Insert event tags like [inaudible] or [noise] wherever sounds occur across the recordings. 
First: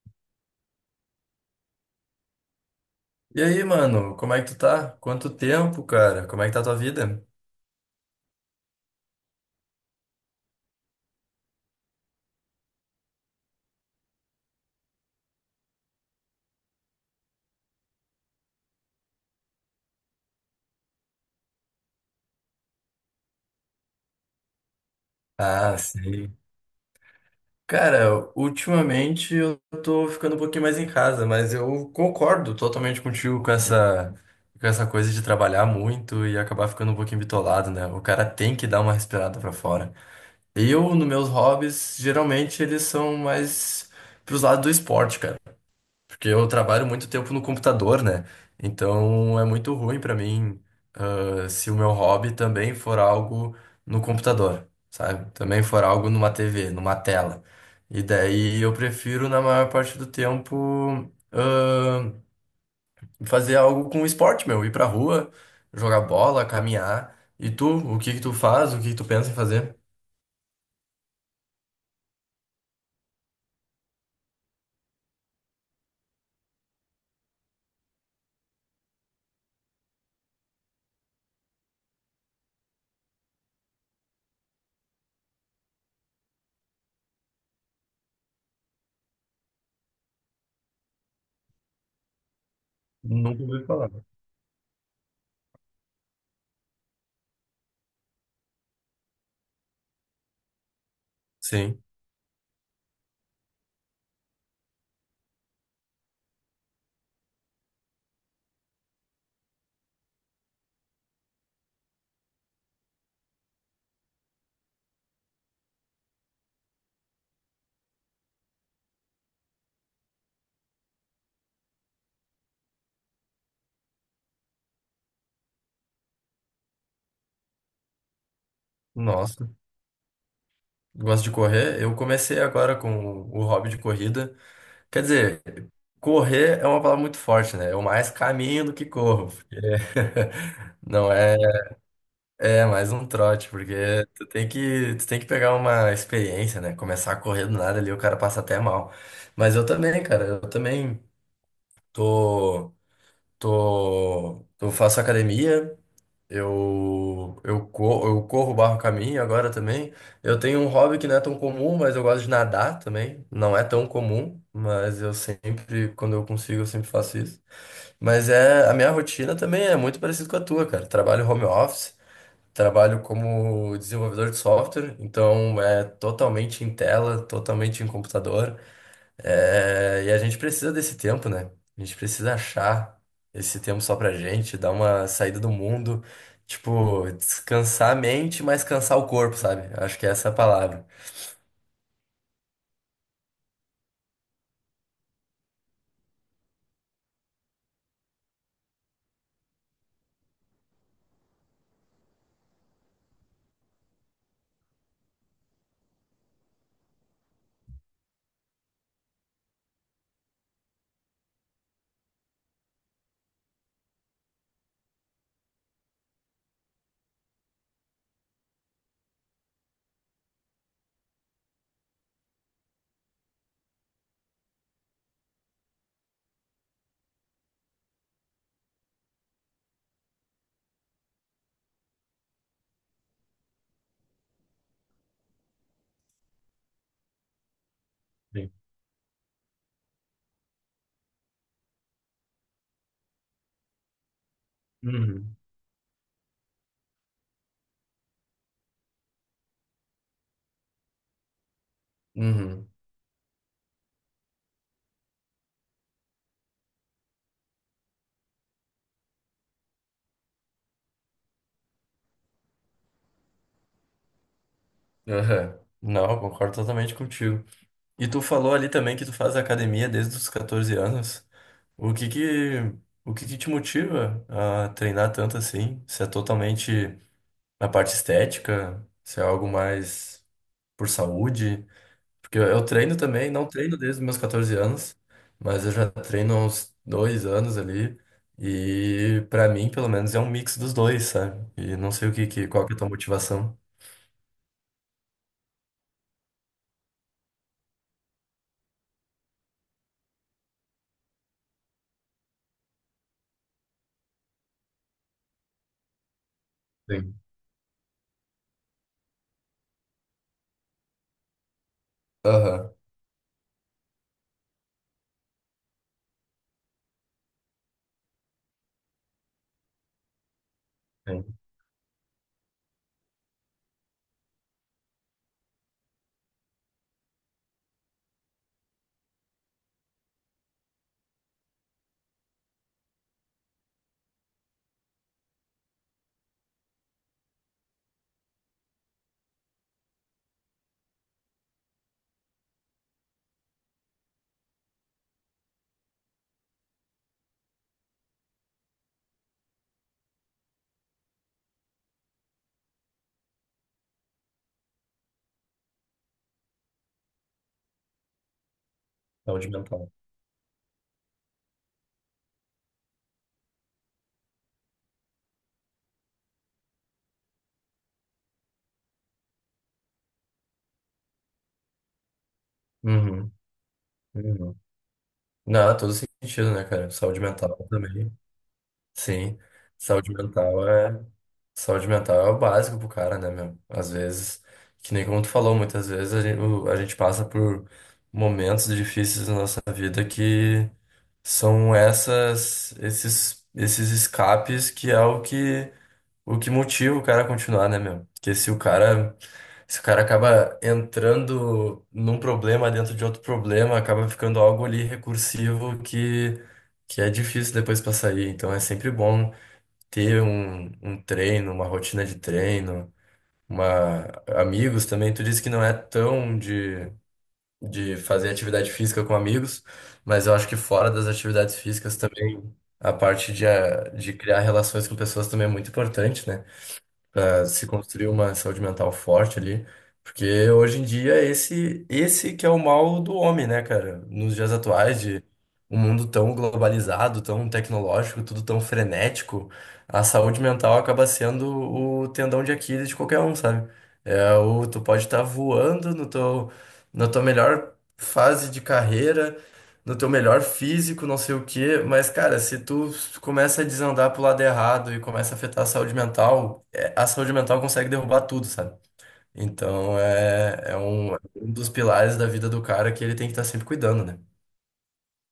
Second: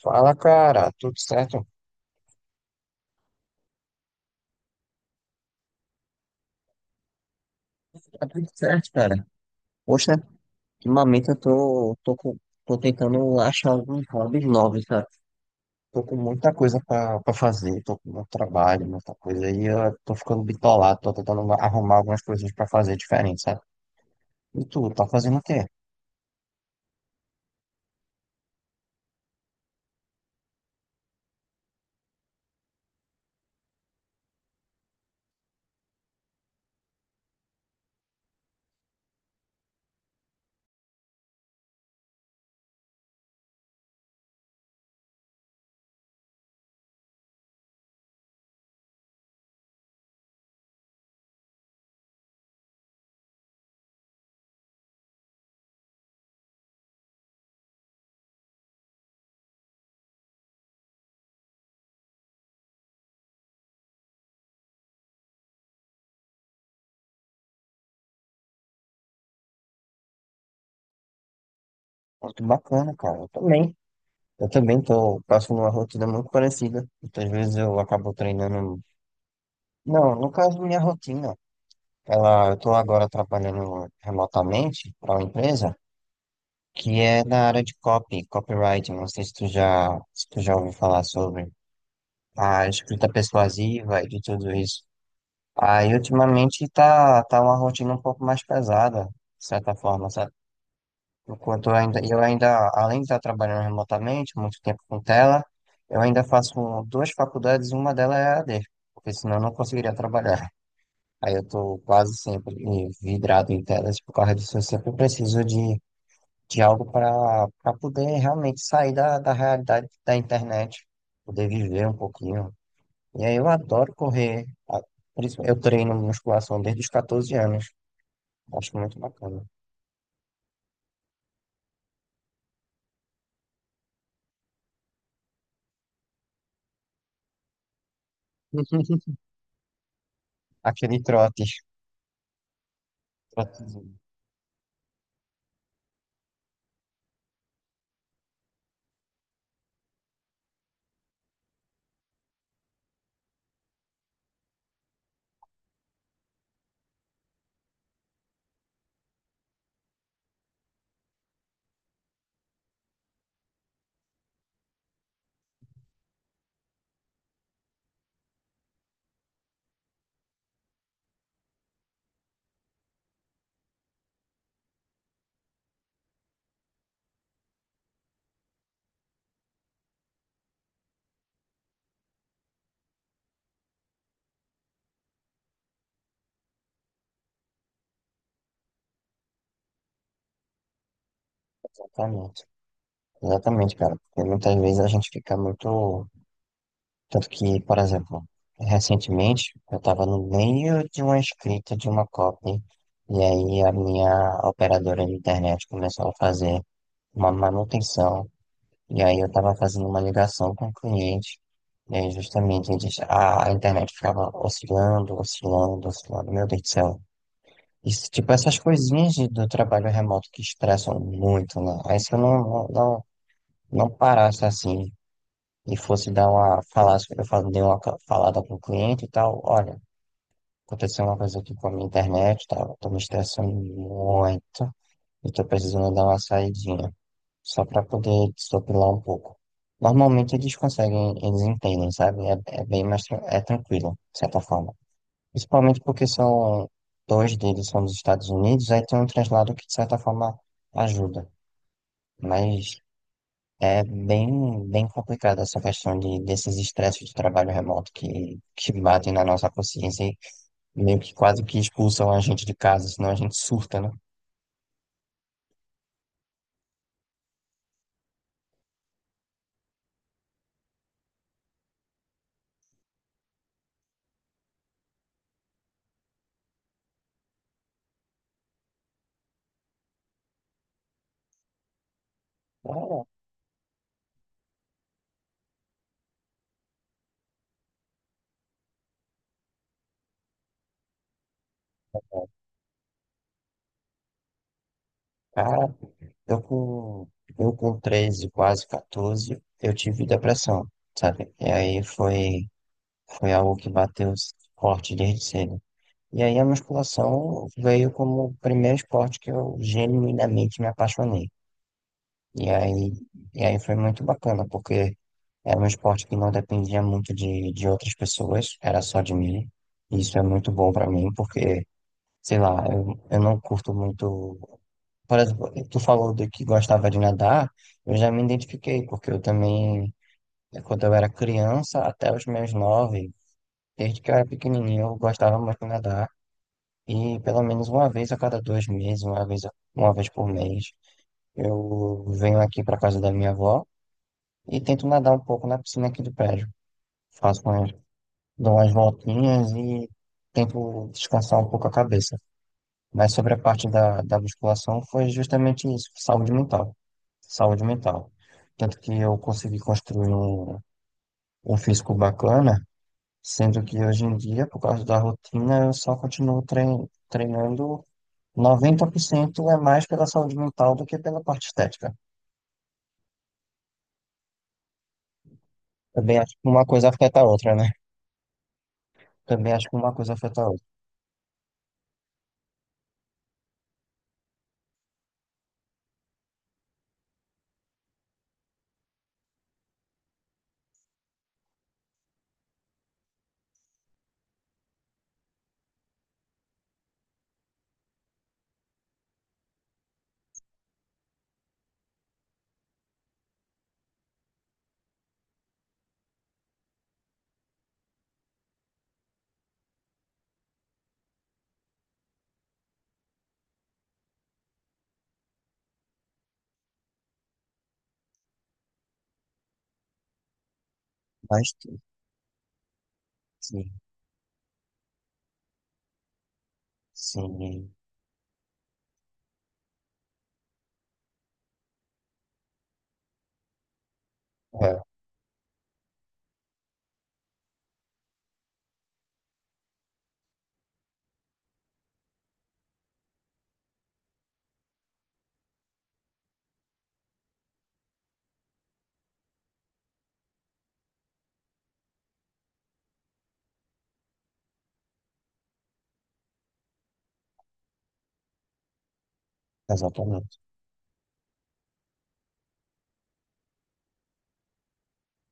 Fala, cara, tudo certo? E aí, mano, como é que tu tá? Quanto tempo, cara? Como é que tá a tua vida? Tá tudo certo, cara. Poxa, ultimamente eu tô tentando achar alguns hobbies novos, cara. Tô com muita coisa pra fazer, tô com muito trabalho, muita coisa, e eu tô ficando bitolado, tô tentando arrumar algumas coisas pra fazer diferente, sabe? E tu, tá fazendo o quê? Ah, sei. Cara, ultimamente eu tô ficando um pouquinho mais em casa, mas eu concordo totalmente contigo com essa coisa de trabalhar muito e acabar ficando um pouquinho bitolado, né? O cara tem que dar uma respirada pra fora. Eu, nos meus hobbies, geralmente eles são mais pros lados do esporte, cara. Porque eu trabalho muito tempo no computador, né? Então é muito ruim pra mim. Se o meu hobby também for algo no computador, sabe? Também for algo numa TV, numa tela. E daí eu prefiro, na maior parte do tempo, fazer algo com esporte, meu. Ir pra rua, jogar bola, caminhar. E tu, o que que tu faz? O que que tu pensa em fazer? Muito bacana, cara. Eu também. Eu também tô passando uma rotina muito parecida. Muitas vezes eu acabo treinando. Não, no caso, minha rotina. Ela, eu tô agora trabalhando remotamente para uma empresa que é na área de copy, copywriting. Não sei se tu já ouviu falar sobre a escrita Nunca ouvi falar. persuasiva e de tudo isso. Aí, ultimamente, tá uma rotina um pouco mais pesada, de certa forma, sabe? Enquanto eu Sim, ainda, eu ainda, além de estar trabalhando remotamente, muito tempo com tela, eu ainda faço duas faculdades, uma delas é a AD, porque senão eu não conseguiria trabalhar. Aí eu tô quase sempre vidrado em telas por causa disso, eu sempre preciso de algo para poder realmente sair da realidade da internet, poder viver um pouquinho. E aí eu adoro correr, por isso eu treino musculação desde os 14 anos, acho muito bacana. nossa. Gosto de correr. Eu comecei agora com o hobby de corrida. Quer dizer, correr é uma palavra muito forte, né? Eu mais caminho do que [laughs] corro, porque [laughs] Aquele não é, trote, é mais um trote, trotezinho, porque tu tem que pegar uma experiência, né? Começar a correr do nada ali, o cara passa até mal. Mas eu também, cara, eu também tô, eu faço academia, eu corro, barro caminho agora também. Eu tenho um hobby que não é tão comum, mas eu gosto de nadar também. Não é tão comum, mas eu sempre, quando eu consigo, eu sempre faço isso. Mas é, a minha rotina também é muito parecida com a tua, cara. Trabalho home office, trabalho como desenvolvedor de software, então é totalmente em tela, totalmente em computador. É, e a gente precisa desse tempo, né? A gente precisa achar esse tempo só pra gente, dar uma saída do mundo, tipo, descansar a mente, mas cansar o corpo, sabe? Acho que essa é a palavra. exatamente. Exatamente, cara, porque muitas vezes a gente fica muito. Tanto que, por exemplo, recentemente eu estava no meio de uma escrita de uma copy, e aí a minha operadora de internet começou a fazer uma manutenção. E aí eu estava fazendo uma ligação com o cliente, e aí justamente eles, a internet ficava oscilando, oscilando, oscilando. Meu Deus do céu. Isso, tipo, essas coisinhas do trabalho remoto que estressam muito, né? Aí se eu não não parasse assim e fosse dar uma, falasse, dei uma falada com o cliente e tal, olha, aconteceu uma coisa aqui com a minha internet, tá? Eu tô me estressando muito, eu tô precisando dar uma saidinha, só para poder Sim. desopilar um pouco. Normalmente eles conseguem, eles entendem, sabe? É, é bem mais é tranquilo, de certa forma. Uhum. Principalmente porque são dois deles são dos Estados Unidos, aí tem um translado que de certa forma ajuda. Uhum. Mas é bem, bem complicada essa questão desses estresses de trabalho remoto que batem na nossa consciência e meio que quase que expulsam a gente de casa, senão a gente surta, né? Aham. Não, eu concordo totalmente contigo. E tu falou ali também que tu faz academia desde os 14 anos. O que que, o que que te motiva a treinar tanto assim? Se é totalmente na parte estética? Se é algo mais por saúde? Porque eu treino também, não treino desde os meus 14 anos, mas eu já treino há uns dois anos ali. E pra mim, pelo menos, é um mix dos dois, sabe? E não sei o que, qual que é a tua motivação. Cara, Eu com, eu com 13 quase 14, eu tive depressão, sabe? E aí foi algo que bateu forte desde cedo. E aí a Sim. musculação veio como o primeiro esporte que eu genuinamente me apaixonei. E Aham, aí, e aí foi muito bacana, porque era um esporte que não dependia muito de outras pessoas, era só de mim. E isso é muito bom para mim, sim. porque, sei lá, eu não curto muito. Por exemplo, tu falou de que gostava de nadar, eu já me identifiquei, porque eu também, quando eu era criança, até os meus nove, desde que eu era pequenininho, eu gostava muito de nadar. E pelo menos uma vez a cada 2 meses, uma vez, uma vez por mês, eu venho aqui para casa da minha avó e tento nadar um pouco na piscina aqui do prédio. Faço umas, dou umas voltinhas e tento descansar um pouco a cabeça. Mas sobre a parte da musculação foi justamente isso, saúde mental. Saúde mental. Tanto que eu Saúde consegui mental. construir um físico bacana, sendo que hoje em dia, por causa da rotina, eu só continuo treinando 90%, é mais pela saúde mental do que pela parte estética. Uhum, uhum. Não, todo Também acho que sentido, né, uma cara? coisa afeta Saúde a mental outra, né? também. Sim. Também acho que uma Saúde coisa afeta a outra. mental é. Saúde mental é o básico pro cara, né, meu? Às vezes, que nem como tu falou, muitas vezes a gente passa por momentos difíceis na nossa vida que são esses escapes que é o que motiva o cara a continuar, né, meu? Porque se o cara acaba entrando num problema dentro de outro problema, acaba ficando algo ali recursivo que é difícil depois pra sair. Então é sempre bom ter um treino, uma rotina de treino, uma... amigos também. Tu disse que não é tão de fazer atividade física com amigos, mas eu acho que fora das Mas atividades físicas também, a parte de, sim, a- de criar relações com pessoas também é muito importante, né? Para se sim, construir uma saúde mental forte ali, porque hoje em dia é esse que é o mal do homem, né, cara? Nos dias é, atuais de um mundo tão globalizado, tão tecnológico, tudo tão frenético, a saúde mental acaba sendo o tendão de Aquiles de qualquer um, sabe? É o tu pode estar voando no teu na tua melhor fase de carreira, no teu melhor físico, não sei o quê, mas cara, se tu começa a desandar pro lado errado e começa a afetar a saúde mental consegue derrubar tudo, sabe? Então exatamente. É um dos pilares da vida do cara que ele tem que estar sempre cuidando, né?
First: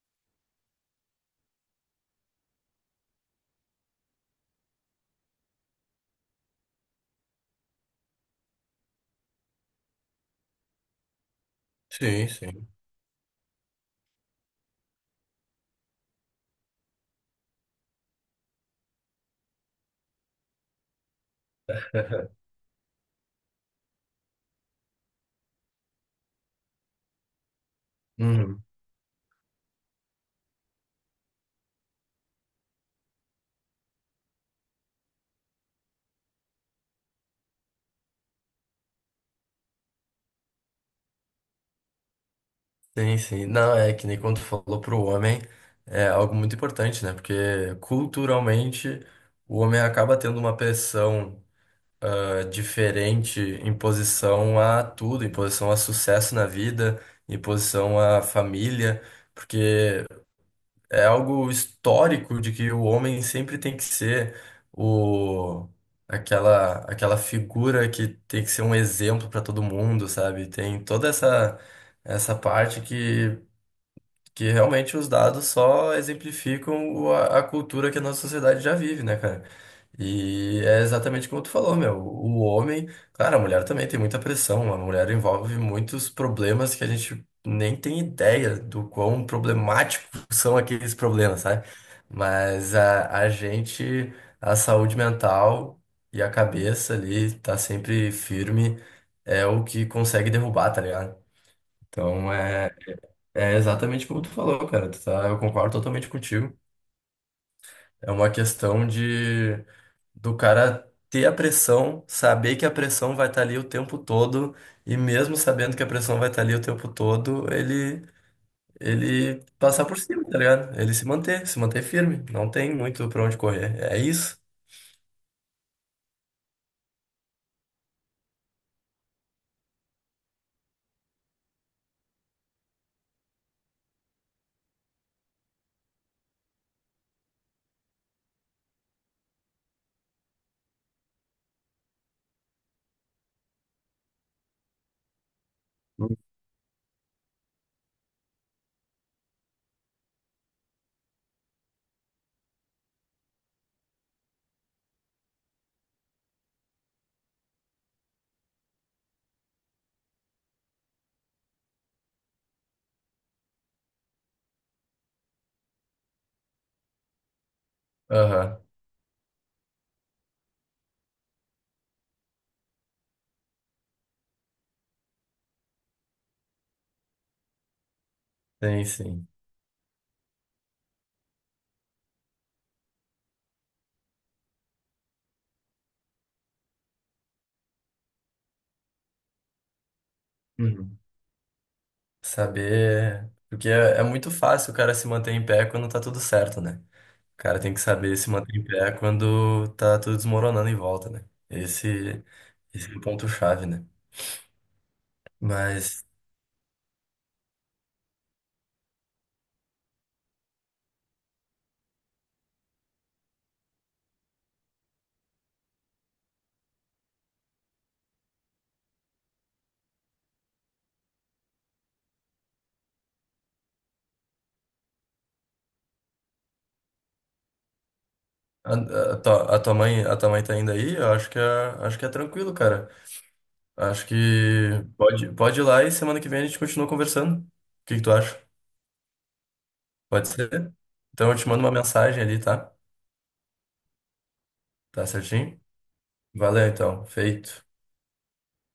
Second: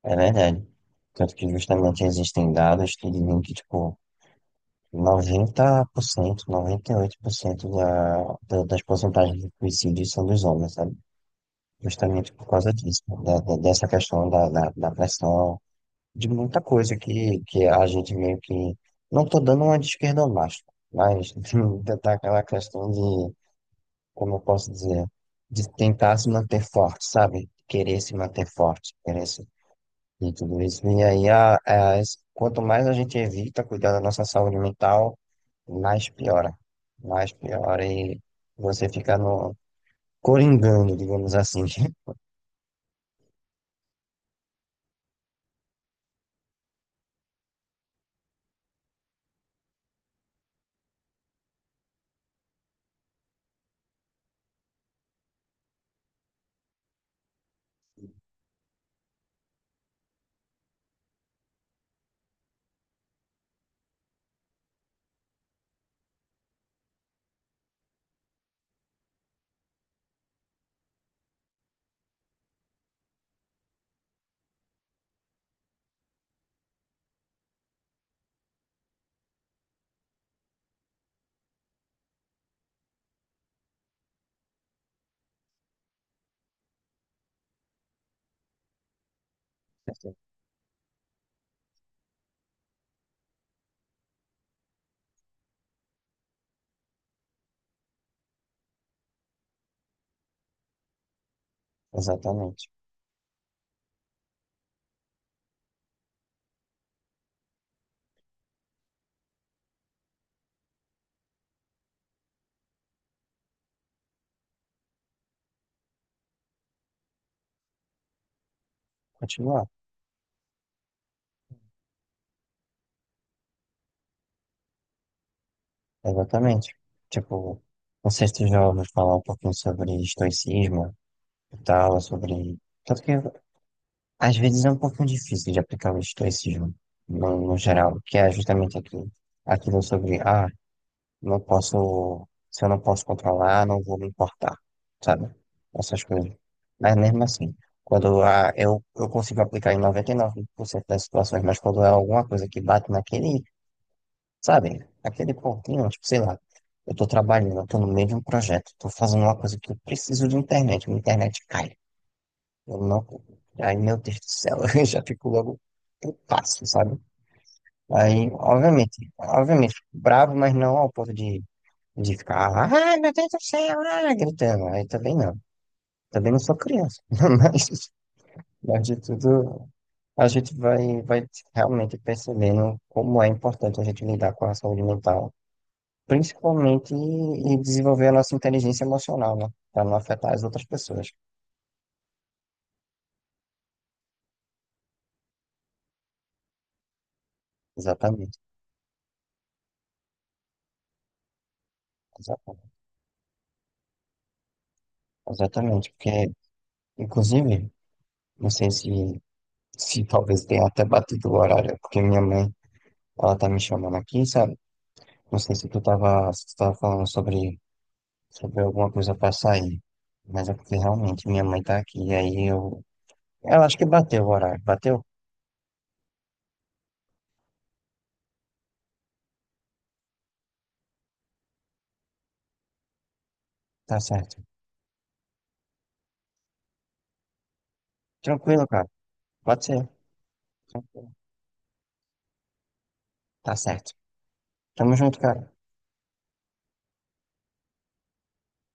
É verdade. Tanto que justamente existem dados que dizem que, tipo, 90%, 98% das porcentagens de suicídio são dos homens, sabe? Sim, Justamente por sim. causa disso, dessa questão da pressão, de muita coisa que a gente meio que. Não tô dando uma de esquerda macho, mas [laughs] daquela questão de, como eu posso dizer, de tentar se manter forte, sabe? Querer se manter Uhum. forte, querer e tudo isso. E aí, quanto mais a gente evita cuidar da nossa saúde mental, mais piora. Mais piora e você fica no coringando, digamos assim. Sim, sim. Não, é que nem quando tu falou pro homem, é algo muito importante, né? Porque culturalmente o homem acaba tendo uma pressão diferente em posição a tudo, em posição a sucesso na vida, em posição à família, porque é algo histórico de que o homem sempre tem que ser o aquela figura que tem que ser um exemplo para todo mundo, sabe? Tem toda essa parte que realmente os dados só exemplificam a cultura que a nossa sociedade já vive, né, cara? E é exatamente como tu falou, meu. O homem, claro, a mulher também tem muita pressão. A mulher envolve muitos problemas que a gente nem tem ideia do quão problemáticos [laughs] são aqueles problemas, sabe? Mas a gente, a saúde mental e a cabeça ali tá sempre firme, é o que consegue derrubar, tá ligado? Então Exatamente. é exatamente como tu falou, cara. Tu tá, eu concordo totalmente contigo. É uma questão de do cara ter a pressão, saber que a pressão vai estar ali o tempo todo, e mesmo sabendo que a pressão vai estar ali o tempo todo, ele Continuar. passar por cima, tá ligado? Ele se manter firme. Não tem muito pra onde correr. É isso? Exatamente. Tipo, não sei se tu já ouviu falar um pouquinho sobre estoicismo e tal, sobre. Tanto que às vezes é um pouquinho difícil de aplicar o estoicismo no geral, que é justamente aquilo sobre não posso. Se eu não posso controlar, não vou me importar, sabe? Essas Uhum. coisas. Mas mesmo assim, quando eu consigo aplicar em 99% das situações, mas quando é alguma coisa que bate naquele, sabe? Aquele pontinho, tipo, sei lá, eu tô trabalhando, eu tô no meio de um projeto, tô fazendo uma coisa que eu preciso de internet, minha internet cai. Eu não, aí, meu Deus do céu, [laughs] eu já fico logo putaço, sabe? Aí, Aham, obviamente, fico bravo, mas não ao ponto de ficar lá, ai meu Deus do céu, ah, gritando. Aí também não. Também não sou criança. [laughs] Mas, tem mas de sim. tudo, a gente vai realmente percebendo como é importante a gente lidar com a saúde mental, principalmente e desenvolver a nossa inteligência emocional, né? Para não afetar as outras Uhum. pessoas. Saber. Porque é muito fácil o cara se manter em pé quando tá tudo certo, né? Cara tem que saber se Exatamente. manter em pé quando tá tudo desmoronando em volta, né? Exatamente. Esse é o ponto-chave, né? Exatamente. Mas Porque, inclusive, não sei se talvez tenha até batido o horário, porque minha mãe, ela tá me chamando aqui, sabe? Não sei se tu tava falando sobre se houver alguma coisa para sair. Mas é porque realmente minha mãe tá aqui, aí eu. Ela acho que bateu o horário. Bateu? a, a tua mãe a tua mãe tá indo aí? Eu acho acho que é tranquilo, cara. Tá Acho que certo. Pode ir lá e semana que vem a gente continua conversando. O que que tu acha? Tranquilo, cara. Pode ser. Pode ser? Tranquilo. Então eu te mando uma mensagem ali, tá? Tá certo. Tamo Tá junto, cara. certinho? Valeu, então. Feito.